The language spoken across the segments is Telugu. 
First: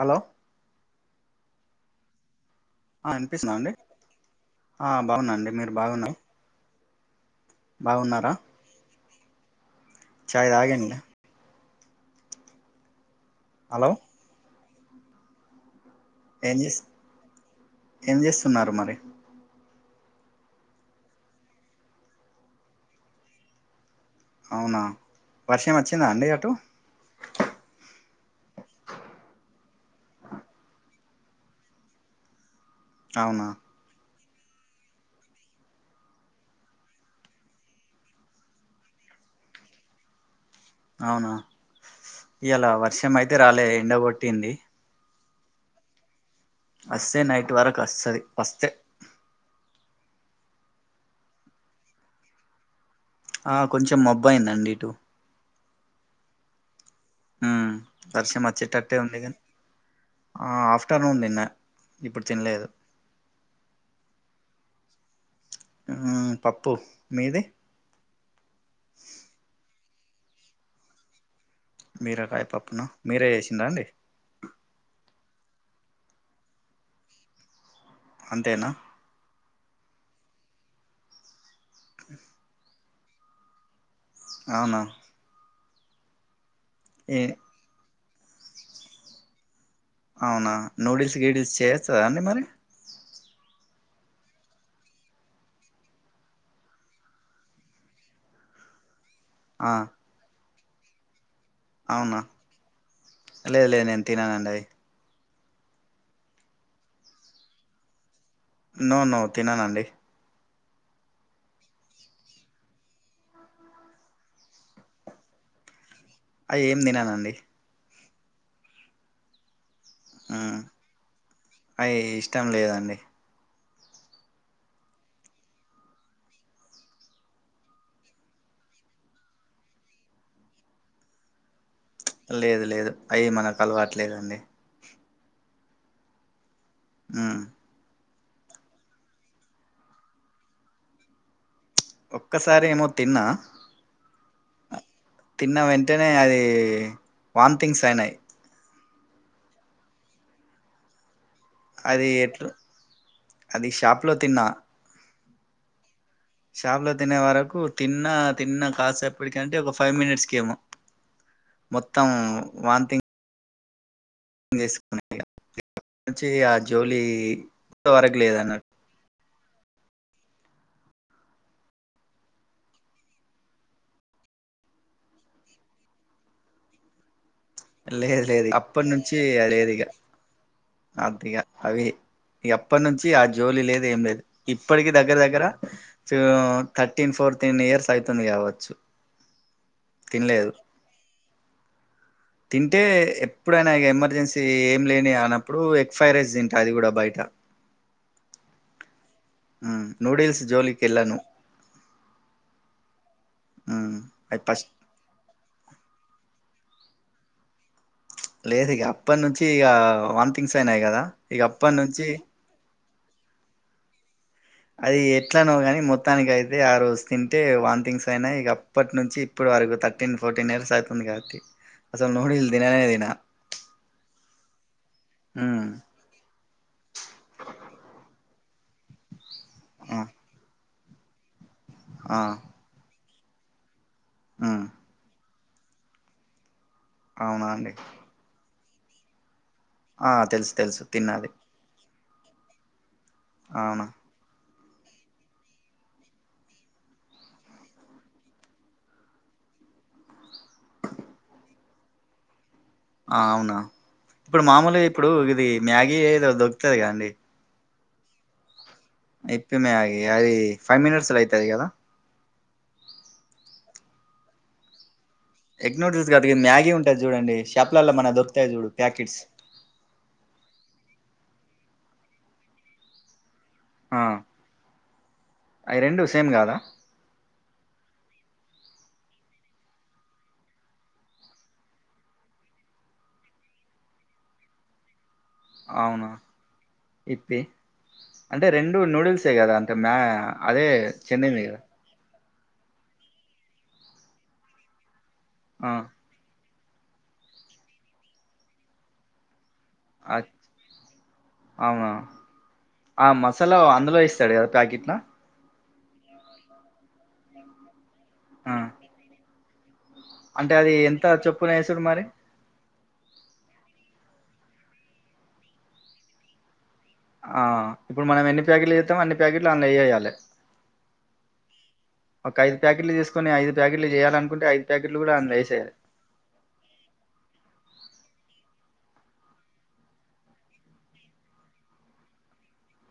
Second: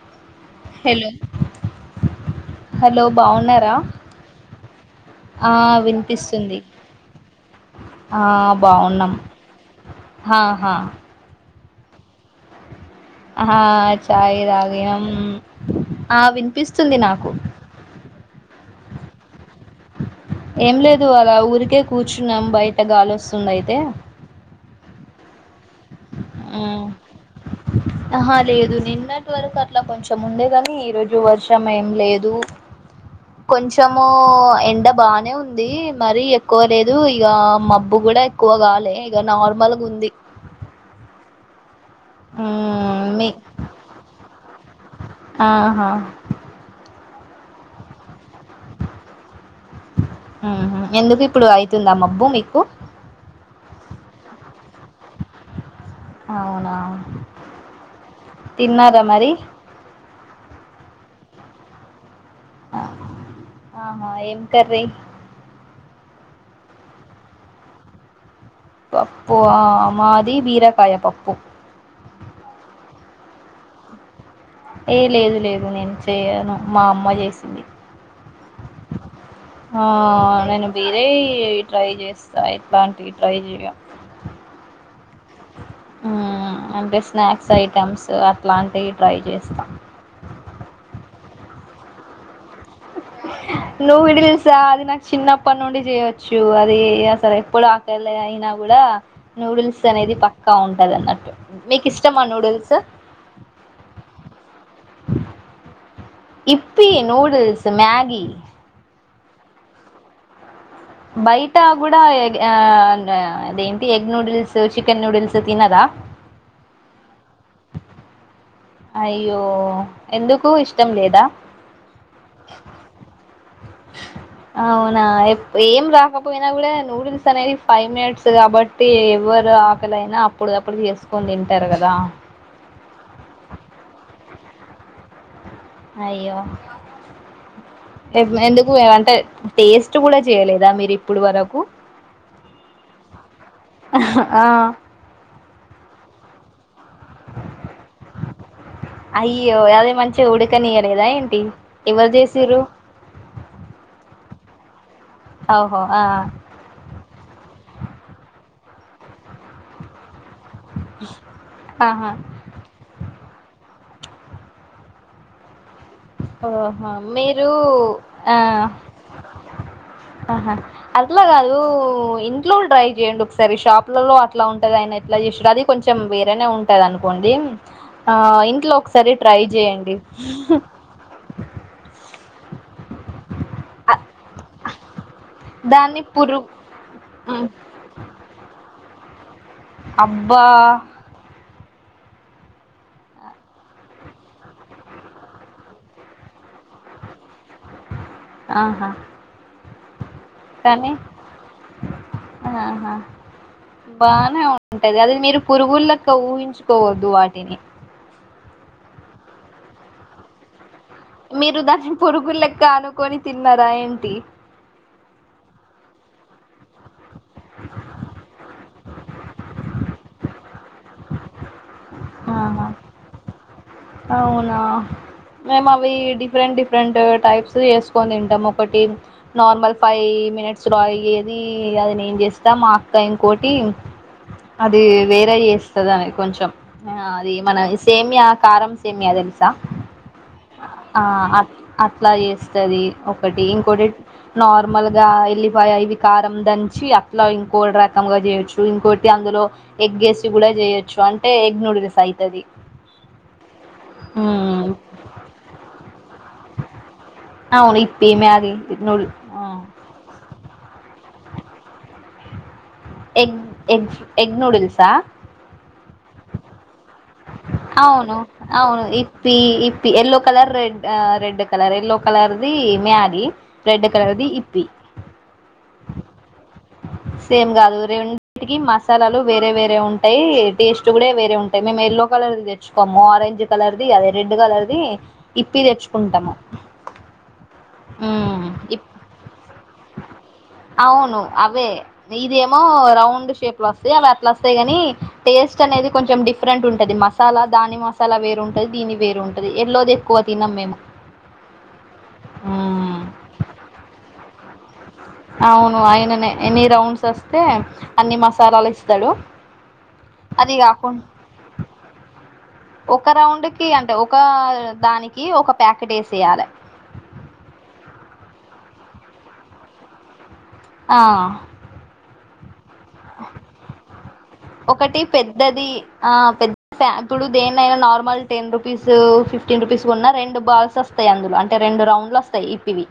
హలో హలో హలో ఆ వినిపిస్తుందా అండి బాగున్నారా ఆ బాగున్నాండి ఆ మీరు బాగున్నా వినిపిస్తుంది ఆ బాగున్నారా బాగున్నాం చాయ్ ఆహా తాగేయండి హా హలో చాయ్ తాగినాం ఆ ఏం చేస్ వినిపిస్తుంది నాకు ఏం చేస్తున్నారు మరి ఏం లేదు అలా ఊరికే కూర్చున్నాం బయట గాలి వస్తుంది అయితే అవునా వర్షం వచ్చిందా అండి అట్టు ఉమ్, ఆహా లేదు నిన్నటి వరకు అట్ల కొంచెం ఉండే కాని ఈరోజు వర్షం ఏం లేదు అవునా కొంచ్ తేమో ఎండ బానే ఉంది మరి ఎక్కువ లేదు ఇగ మబ్బు కూడా క్కువ గాలే ఇగ నార్మల్ గా ఉంది అవునా ఇయ్యాల ఉమ్, వర్షం మీ అయితే రాలే ఎండగొట్టింది ఆహా వస్తే నైట్ వరకు వస్తది వస్తే ఉహు ఎందుకు ఇప్పుడు అయితుందా మబ్బు మీకు ఆ కొంచెం మబ్బు అయిందండి ఇటు అవునా ఉహ్మ్ వర్షం వచ్చేతట్టే తిన్నారా ఉంది మరి కానీ ఆ ఆఫ్టర్నూన్ తిన్నా ఇప్పుడు తిన్నలేదు ఆ, ఆహా ఏం కర్రీ ఉ పప్పు మీది పప్పు ఆ మాది బీరకాయ పప్పు బీరకాయ పప్పు నా మీరే చేసిండ్ర అండి ఏ లేదు లేదు నేను చేయను మా అమ్మ చేసింది అంతేనా హా నేను బేరే ట్రై చేస్తా ఎట్లాంటి ట్రై చెయ్య అవునా ఉమ్ అంటే ఏ స్నాక్స్ ఐటమ్స్ అట్లాంటివి ట్రై చేస్తాం అవునా నూడిల్స్ గీడిల్స్ చేయొస్తాదా అండి మరి నూడుల్స్ హా అది నాకు చిన్నప్పటి నుండి చేయొచ్చు అది అసర ఎప్పుడు ల అయినా కూడా ఆ నూడిల్స్ అనేది పక్కా ఉంటది అన్నట్టు మీకు అవునా ఇష్టమా నూడిల్స్ లేదు లేదు నేను తిననండి అది Yippee noodles Maggi no no తిననండి బయట కూడా ఆ అదేంటి ఎగ్ నూడిల్స్ చికెన్ నూడిల్స్ తినరా ఆ ఏం తిననండి అయ్యో ఎందుకు ఉమ్ ఇష్టం లేదా అయి ఇష్టం లేదండి అవునా ఏం రాకపోయినా కూడా నూడిల్స్ అనేది ఫైవ్ మినట్స్ కాబట్ టి ఎవరు ఆకలైనా అప్పుటికప్పుడు చేసుకొని తింటారు కదా లేదు లేదు అవి మనకు అలవాట్లేదండి అయ్యో ఉమ్ ఎందుకు అంటే టేస్ట్ కూడా చేయలేదా మీరు ఇప్పుడు వరకు ఒక్కసారి ఏమో తిన్నా ఆ తిన్న వెంటనే అది వామ్థింగ్స్ అయినాయి అయ్యో అదే మంచిగా ఉడకనియలేదా ఏంటి అది ఎవరు ఎట్లు చేసిర్రు అది షాప్లో తిన్నా అ ఓహో ఆ షాప్లో తినే వరకు తిన్నా తిన్నా కాసేపటికి అంటే ఒక ఫైవ్ మినిట్స్ కెమో మొత్తం ఆహా వాంతింగ్ కు నుంచి ఆ ఓహో జోలి మీరు ఇంతవరకు ఆ లేదన్నట్టు ఆహా అట్లా కాదు ఇంట్లో ట్రై చేయండి ఒకసారి షాప్లలో అట్లా ఉంటది ఆయన ఎట్లా చేసారో అది కొంచెం వేరేనే ఉంటది అనుకోండి ఆ లేదు లేదు ఇంట్లో అప్పటి ఒకసారి ట్రై చేయండి అంతే ఇగా అవి ఇప్పటి నుంచి ఆ జోలి లేదు ఏం లేదు ఇప్పటికి దగ్గర దగ్గర దాన్ని పురుగు థర్టీన్ ఉమ్, ఫోర్టీన్ ఇయర్స్ అవుతుంది కావచ్చు అబ్బా తినలేదు తింటే ఎప్పుడైనా ఎమర్జెన్సీ ఏం లేని అన్నప్పుడు ఎక్స్ఫైరైస్ తింట అది కూడా బయట ఆహా నూడిల్స్ జోలికి కానీ వెళ్ళాను ఆహా అది బానే ఫస్ట్ ఉంటది ది అది మీరు పురుగులెక్క ఊహించుకోవద్దు వాటిని లేదు ఇక అప్పటి నుంచి ఇక వమ్థింగ్స్ అయినాయి కదా ఇక మీరు అప్పటి దాన్ని నుంచి పొరుగు లెక్క అనుకొని తిన్నారా ఏంటి అది ఎట్లనో కానీ మొత్తానికి అయితే ఆరోజు తింటే వన్థింగ్స్ అయినా ఇక ఇప్పటి నుంచి ఇప్పుడు వరకు థర్టీన్ ఫోర్టీన్ ఇయర్స్ అవుతుంది కాబట్టి అసలు నూడిల్స్ ఆహా తిననే తిన అవునా మేమ్ ఉమ్ అవి డిఫరెంట్ డిఫె డిఫరెంట్ టైప్స్ చేసుకని తింటాము ఒకటి నార్మల్ ఆ ఫైవ్ మినిట్స్ ఐయేది అది నేన్ ఆ చేస్తా మా అక్కా ఇంకోటి ఉమ్ అది వేరే చేస్తుదాని కొంచెం అది అవునా మన అండి సేమియా కారం సేమియా తెలుసా ఆ తెలుసు తెలుసు ఆ తిన్నది అట్ అట్లా చేస్తుంది ఒకటి అవునా ఇంకోటి నార్మల్ గా ఎల్లిపాయి ఇవి కారం దంచి అట్లా ఇంకో రకంగా చేయొచ్చు ఇంకోటి అందులో ఎగ్ వేసి కూడా చేయొచ్చు అంటే ఎగ్ నూడిల్స్ అయితది అవునా ఇప్పుడు మ్మ్ మామూలుగా ఇప్పుడు ఇది మ్యాగీ ఏదో దొరుకుతాయి గా అండి అవును ఇప్పీ మ్యాగీ నూ ఇప్పీ మ్యాగీ అయి ఫైవ్ మినిట్స్ లో అయితాయి గదా ఎగ్ ఎగ్ ఎగ్ నూడిల్సా ఎగ్ నూడుల్స్ కాదుది మ్యాగీ ఉంటది చూడండి షాప్లల్లో మన అవును దొరుకుతాయి చూడు అవును ప్యాకెట్స్ ఇప్పి ఇప్ yellow colour red red colour yellow కలర్ది మ్యాగీ రెడ్ కలర్ది ఇప్పి అయి రెండు సేమ్ కాదా సేమ్ కాదు రెండికి మసాలాలు వేరే వేరే ఉంటాయి టేస్ట్ కూడా వేరే ఉంటాయి మేము ఎల్లో కలర్ తె తెచ్చుకోము ఆరెంజ్ కలర్ ది అదే రెడ్ కలర్ ది ఇప్పి అవునా తెచ్చుకుంటాము ఇప్పి ఉమ్ అంటే రెండు ఇప్ నూడిల్సే కదా అంటే మ్యా అదే అవును చెందింది అవే ఇదేమో రౌండ్ షేప్ లో వస్తాయి అవి అట్లా వస్తాయి ని టేస్ట్ ఆ అనేది కొంచెం డిఫ డిఫరెంట్ ఉంటది మసాలా దాని మసాలా వేరుంటది దీని వేరు ఉంటది ఎల్లోది ఆ, ఎక్కువ తినము మేము అవునా ఉమ్ ఆ మసాలా అందులో ఇస్తాడు కదా ప్యాకెట్లో అవును ఆయననే ఎన్ని రౌండ్స్ వస్తే అన్ని ఆ మసాలాలు ఇస్తాడు అది అంటే కాకుం ఎంత చొప్పున వేసుడు మరి ఒక రౌండ్ కి అంటే ఒక దానికి ఒక ప్యాకెట్ వేసేయాలి ఆ ఇప్పుడు మనం ఎన్ని ప్యాకెట్లు ఎస్తామో అన్ని ప్యాకెట్లు దానిలో వేయాలి ఆ ఒక ఐదుప్యాకెట్లు తీసుకొని ఐదుప్యాకెట్లు చేయాలనుకుంటే ఐదు ఒకటి ప్యాకెట్లు కూడా అందులో పెద్దది వేసయాలి ఆ పెద్ద ఇప్పుడు దేనైనా normal ten rupees fifteen rupees ఉన్నా రెండు బాల్స్ వస్తాయి అందులో అంటే రెండు రౌండ్లు వస్తాయి ఇ పివి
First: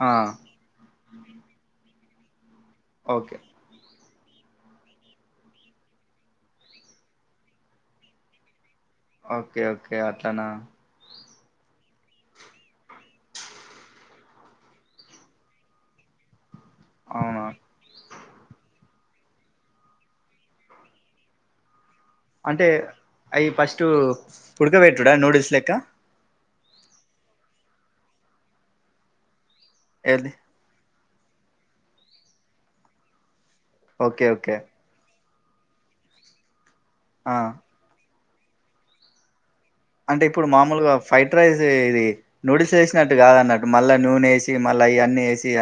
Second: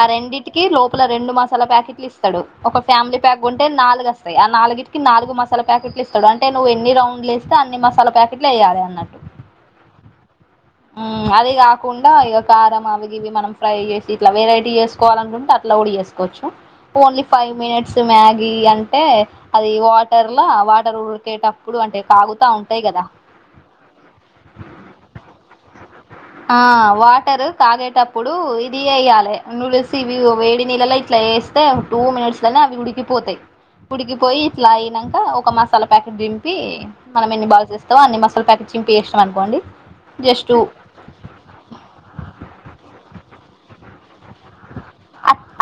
ఆ రెండింటికి లోపల రెండు మసాలా ప్యాకెట్లు ఇస్తాడు ఒక ఫ్యామిలీ ఓకే ప్యాక్ కొం నాలుగుస్తయి ఆ నాలుగిటి కి నాలుగు మసాల ప్యాకెట్లిస్తడు అంటే నువ్వు ఎన్ని రౌండ్లు వేస్తే అన్ని మసాల ప్యాకెట్లు వేయాలి అన్నట్టు ఓకే ఓకే అతను అదే కాకుండా ఇక కారం అవి ఇవి మనం ఫ్రై చేసి ఇట్లా వెరైటీ చేసుకోవాలి అనుకుంటే అట్లా ఉడిగేస్తాం వచ్చా ఓన్లీ అవునా ఫైవ్ మినిట్స్ మ్యాగీ అంటే అది వాటర్ లా వాటర్ ఉరికేట ఇప్పుడు అంటే తాగుతా ఉంటాయి కదా అయి ఫస్టు ఉడకబెట్టుడా నూడిల్స్ లెక్క ఆ వాటరు కాగేటప్పుడు ఇది ఏయ్యాలె నూడుల్స్ ఇవి ఏది వేడి నీళ్ళలో ఇట్లా ఏస్తే టూ మినిట్స్ నే అవి ఉడికిపోతాయి ఓకే ఉడికిపోయి ఓకే ఇట్లా అయినాంక ఒక మా మసాలా ప్యాకెట్ దింపి మనం ఆ ఎన్ని బాల్స్ వేస్తామో అన్ని మసాలా ప్యాకెట్ చింపి వేసినం అనుకోండి అంటే ఇప్పుడు జస్ట్ మామూలుగా ఫ్రైడ్ రైస్ ఇది నూడిల్స్ ఏస్ ట్టు కాదన్నటు మళ్ళ నూనేసి మళ్ళీ అ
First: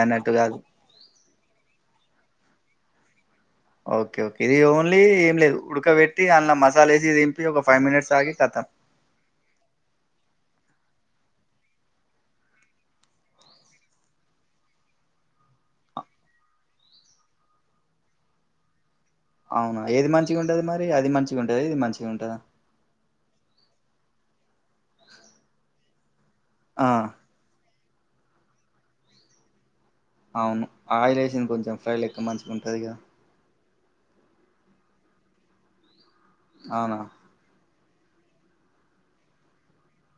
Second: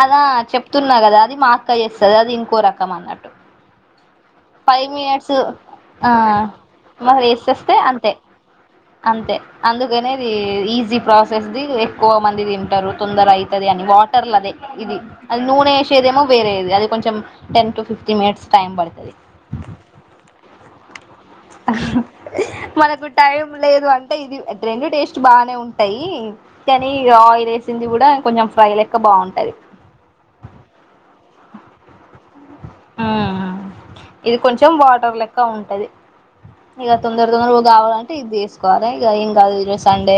అదా చెప్తున్నా కదా అది మా అక్క చేస్తది అది ఇంకో రకం అన్నట్టు ఓకే ఓకే ఇది ఫైవ్ ఓన్లీ ఏం మినిట్స్ లేదు ఆ ఉడకబెట్టి అందులా మసాలా వేసి మరి దింపి ఒక వేసేస్తే ఫైవ్ అంతే మినిట్స్ ఆగి కతాం అంతే అందుకనేది ఈజీ ప్రాసెస్ది ఎక్కువ మంది తింటారు తొందర అవుతుంది అని వాటర్లదే ఇది అది నూనె వేసేదేమో వేరేది అది కొంచెం ten to fifteen minutes time పడుతది అవునా ఏది మంచిగా ఉంటది మరి అది మంచిగా ఉంటది ఇది మంచిగా ఉంటదా మనకు టైం లేదు అంటే ఇది రెండు టేస్ట్ బానే ఉంటాయి కానీ ఆ! ఇగ ఆయిల్ ఏస్ సింది కూడా కొంచెం ఫ్రై లెక్క బాగుంటది అవును ఆయిలేేసింది కొంచెం ఫ్రై లెక్క మంచిగుంటది ఇగ ఆ ఆ ఇది కొంచెం వాటర్ లెక్క ఉంటది ఇక అవునా! తొందర తొందరగా కావాలంటే ఇది తీసుకోవాలి ఇక ఏం కాదు ఈరోజు సండే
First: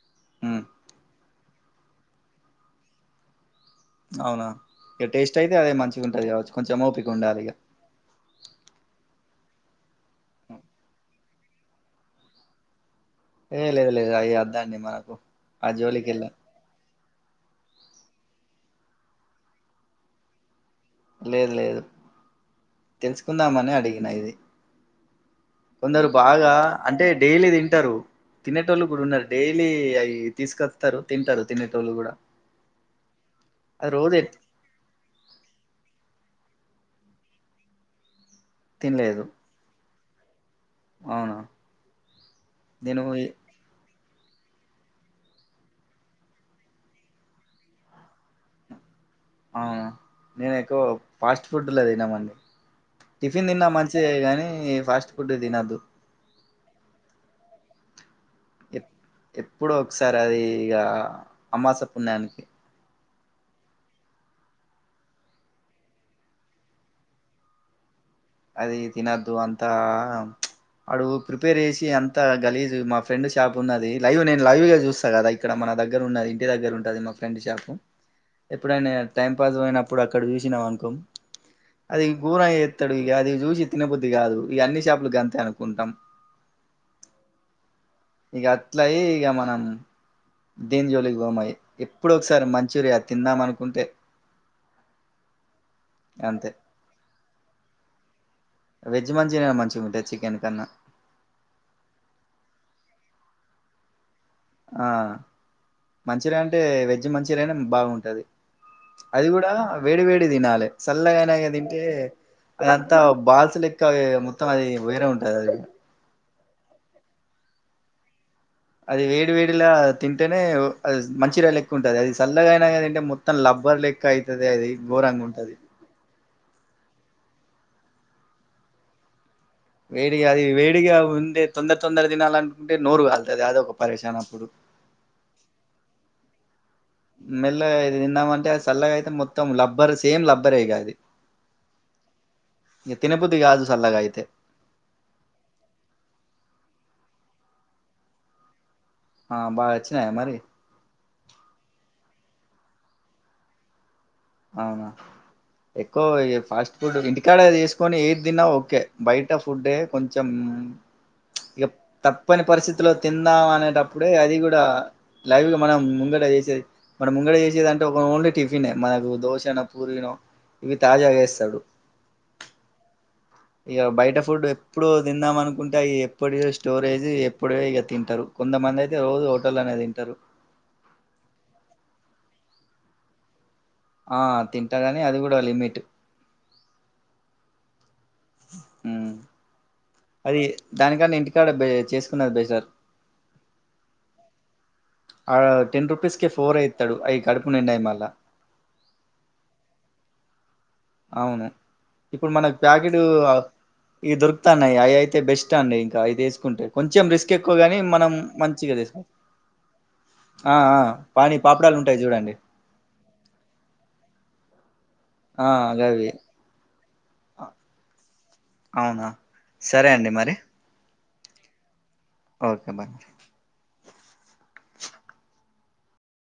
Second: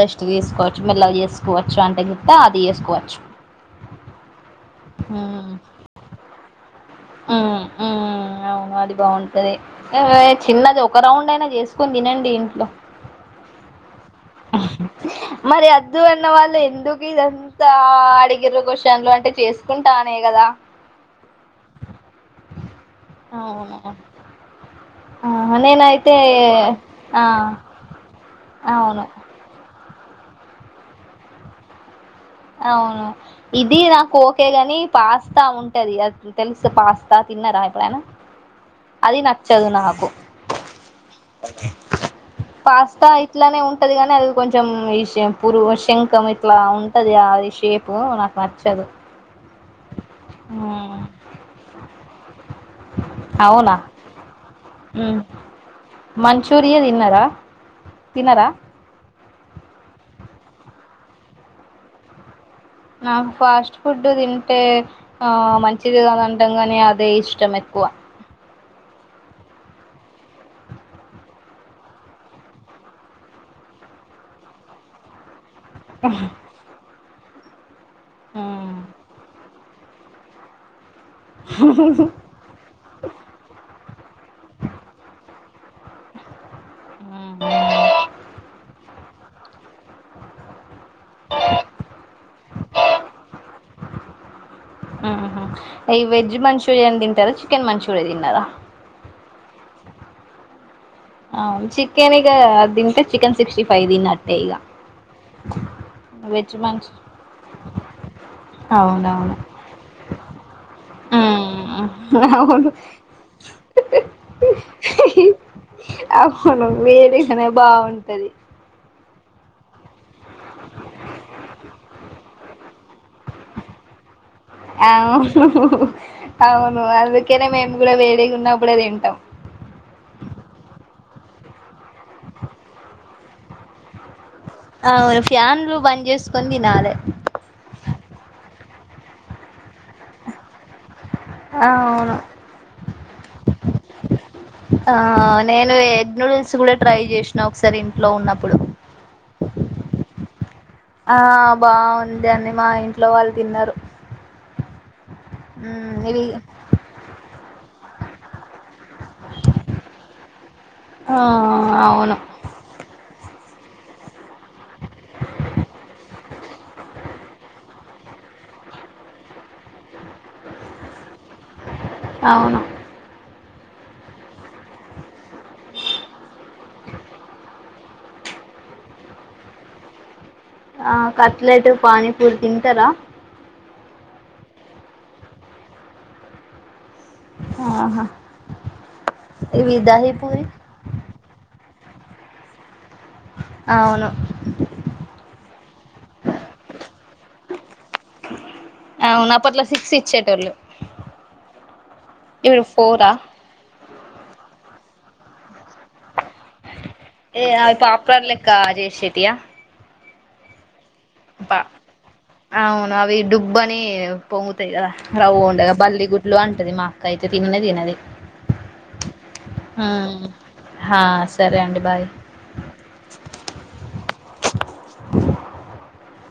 రెస్ట్ హ్మ్. తీసుకోవచ్చు మెల్లగ చేసుకోవచ్చు అంటే గిట్ట అది చేసుకోవచ్చు అవునా ఇక టేస్ట్ అయితే అదే మంచిగా ఉంటుంది కావచ్చు కొంచెం ఒపి ఊ ఊ అవును అది బాగుంటది ఇగ చిన్నది ఒక రౌండ్ అయినా చేస్ కుని తినండి ఇంట్లో ఏ లేదు లేదు అయి అద్దండి మనకు. ఆ మరి అద్దు అన్న జోలికెళ్ళం. వాళ్ళు ఎందుకు ఇదంతా అడిగిరు క్వశ్చన్లు అంటే చేసుకుంటానే కదా లేదు లేదు తెలుసుకుందామని అవును అడిగినా ఇది కొందరు నేనైతే బాగా అంటే ఆ డైలీ తింటారు తినేటోళ్ళు కూడా అవును ఉన్నారు డైలీ అవి తీసుకొస్తారు తింటారు తినేటోళ్ళు కూడా అవును ఇది అది నాకు రోజు ఎట్- ఓకే గాని పాస్తా ఉంటది అది తెలుసు పాస్తా తిన్నారా ఎప్పుడైనా అది తినలేదు నచ్చ చదు నాకు అవును నేను పాస్తా ఈ- ఇట్లానే ఉం ఉంటది కాని అది కొంచెం ఇష్ పురు శంఖం ఇట్లా ఉ టది అది షేపు నాకు నచ్చదు అవున నేను ఎక్కువ ఫాస్ట్ ఫుడ్ లే తినమండి టిఫిన్ తిన్నా అవునా మంచిదే గానీ ఫాస్ట్ ఫుడ్ తినద్దు మంచూరియ తిన్నార తినరా ఎప్పుడో ఒకసారి అది ఇగ అమాస పున్నానికి నాకు ఫాస్ట్ ఫుడ్ తింటే ఆ మంచిది కాదంటంగాని నాకు అదే ఇష్టం ఎక్కువ అది తినద్దు అంతా అడు ప్రిపేర్ చేసి అంత గలీజ మా ఫ్రెండ్ షాప్ ఉన్నది లైవ్ నేను లైవ్ గా చూస్తా కదా ఇక్కడ మన దగ్ దగ్గర ఉన్నది ఇంటి దగ్గర ఉంటది మా ఫ్రెండ్ షాపు ఉమ్ ఎప్పుడైనా టైం పాస్ పోయినపుడు ప్పు అక్కడ చూసిన వనుకో అది గోరంగ ఎత్తడు ఇగ అది చూసి తినబొద్ది కాదు ఇగ అన్ని షాప్ లు గంతే అనుకుంటాం ఊహు ఇగ అట్లాయి ఇక మనం దీన్ జోలికి గోమయి ఎప్పుడో ఒకసారి మంచూరియా తిందామనుకుంటే ఊహు ఈ వెజ్ అంతే మంచూరియన్ తింటారా చికెన్ మంచూరియా తిన్నారా వెజ్ మంచూరియన్ మంచిగా ఉంటది చికెన్ కన్నా ఆవును చికెన్ ఇగ అది తింటె చికెన్ సిక్స్టీ ఫైవ్ దినట్టే ఇగ ఆ మంచిర్ అంటే మంచ్ వెజ్ మంచిర్నే బాగుంటది అది అవునవును కూడా వేడి వేడి తినాలి సల్లగయ్ నాక తింటే మ్మ్ అవును అదంతా బాల్స్ లేక్ కా అది మొత్తం అది వెరే ఉంటది అది అవును వేరేగానే బాగుంటది అది వేడి వేడిలా తింటేనే మంచిగా లెక్ ఉంటది అది చల్లగా అయినాదంటే మొత్తం లబ్బర్ లెక్ టయితది అది ఘోరంగా ఉంటది అవును అవును అందుకనే మేము కూడా వేడి గున్నప్పుడే తింటాం వేడిగా అది వేడిగా ఉందే తొందర తొందర తినాలనుకుంటే నోరు కలుతది అదోక పరేషన్ అప్పుడు అవును ఫ్యాన్లు బంద్ చేసుకొని తినాలే మెల్లగ ఇది తిందామంటే చల్లగా అయితే మొత్తం లబ్బర్ సేమ్ లబ్బరే ఇగ అది ఆ అవును ఇగ తినబుద్ది కాదు సల్లగా అయితే ఆ నేను ఎగ్ నూడిల్స్ కూడా ట్రై చేసినా ఒకసారి ఇంట్లో ఉన్నప్పుడు ఆ బాగా వచ్చినయా మరి ఆ బాగుంది అని మా ఇంట్లో వాళ్ళు తిన్నారు అవునా మ్మ్ ఎక్కువ ఇవి ఫాస్ట్ ఫుడ్ ఇంటికాడ చేసుకొని ఏది తిన్నా ఓకే బయట ఫుడ్డే కొంచెం ఆ ఇగ తప్ అవును ప్పని పరిస్థితిలో తిందాం అనేటప్పుడే అది కూడా లైవ్ గా మన ముంగడ చేసేది మనం ముంగట చేసేది అంటే ఒక ఓన్లీ టిఫిన్ మనకు దోసనో పూరీనో ఇవి తాజాగా వేస్తాడు అవును ఇగ బయట ఫుడ్ ఎప్పుడు తిందాం అనుకుంటే అ ఎప్పుడు స్టోరేజ్ ఎప్పుడియొ ఇగా తింటారు కొంతమంది అయితే రోజు హోటల్లనే తింటారు ఆ కట్లెట్ పానీపూలు తింటారా ఆ తింటా కని అది కూడా లిమిట్ ఆహా ఉమ్. ఇవి దహి అది పూరి దానికన్నా ఇంటికాడ బ్ చేసుకున్నది బేటర్ అవును ఆ టెన్ రూపీస్క ఫోరే యిత్తడు అవి కడుపు నిండయి మళ్ళా అవున అప్పట్లో సిక్స్ ఇచ్చేటోళ్ళు అవును ఇప్పుడు మనకు ప్యాకెట్ ఇవి దొరుకుతాన్నాయి అవి అయితే బెస్ట్ అండి ఇంకా అయి తీస్ కుంటే కొంచెం రిస్క్ ఏ అవి ఎక్కువగాని మనం పాప్కార్న్ లెక్క మంచిగా తీసుకోం చేసేటియా ఆ ఆ పాని పా పాపడాలు ఉంటాయి చూడండి అవును అవి డుబ్బ అని పొంగుతాయి కదా రవు ఆ ఉండగా బల్లి గవి గుడ్లు అంటది మా కైతే తిననే తినది అవునా సరే అండి మ్ మరి హా సరే అండి బాయ్ ఓకే బాయ్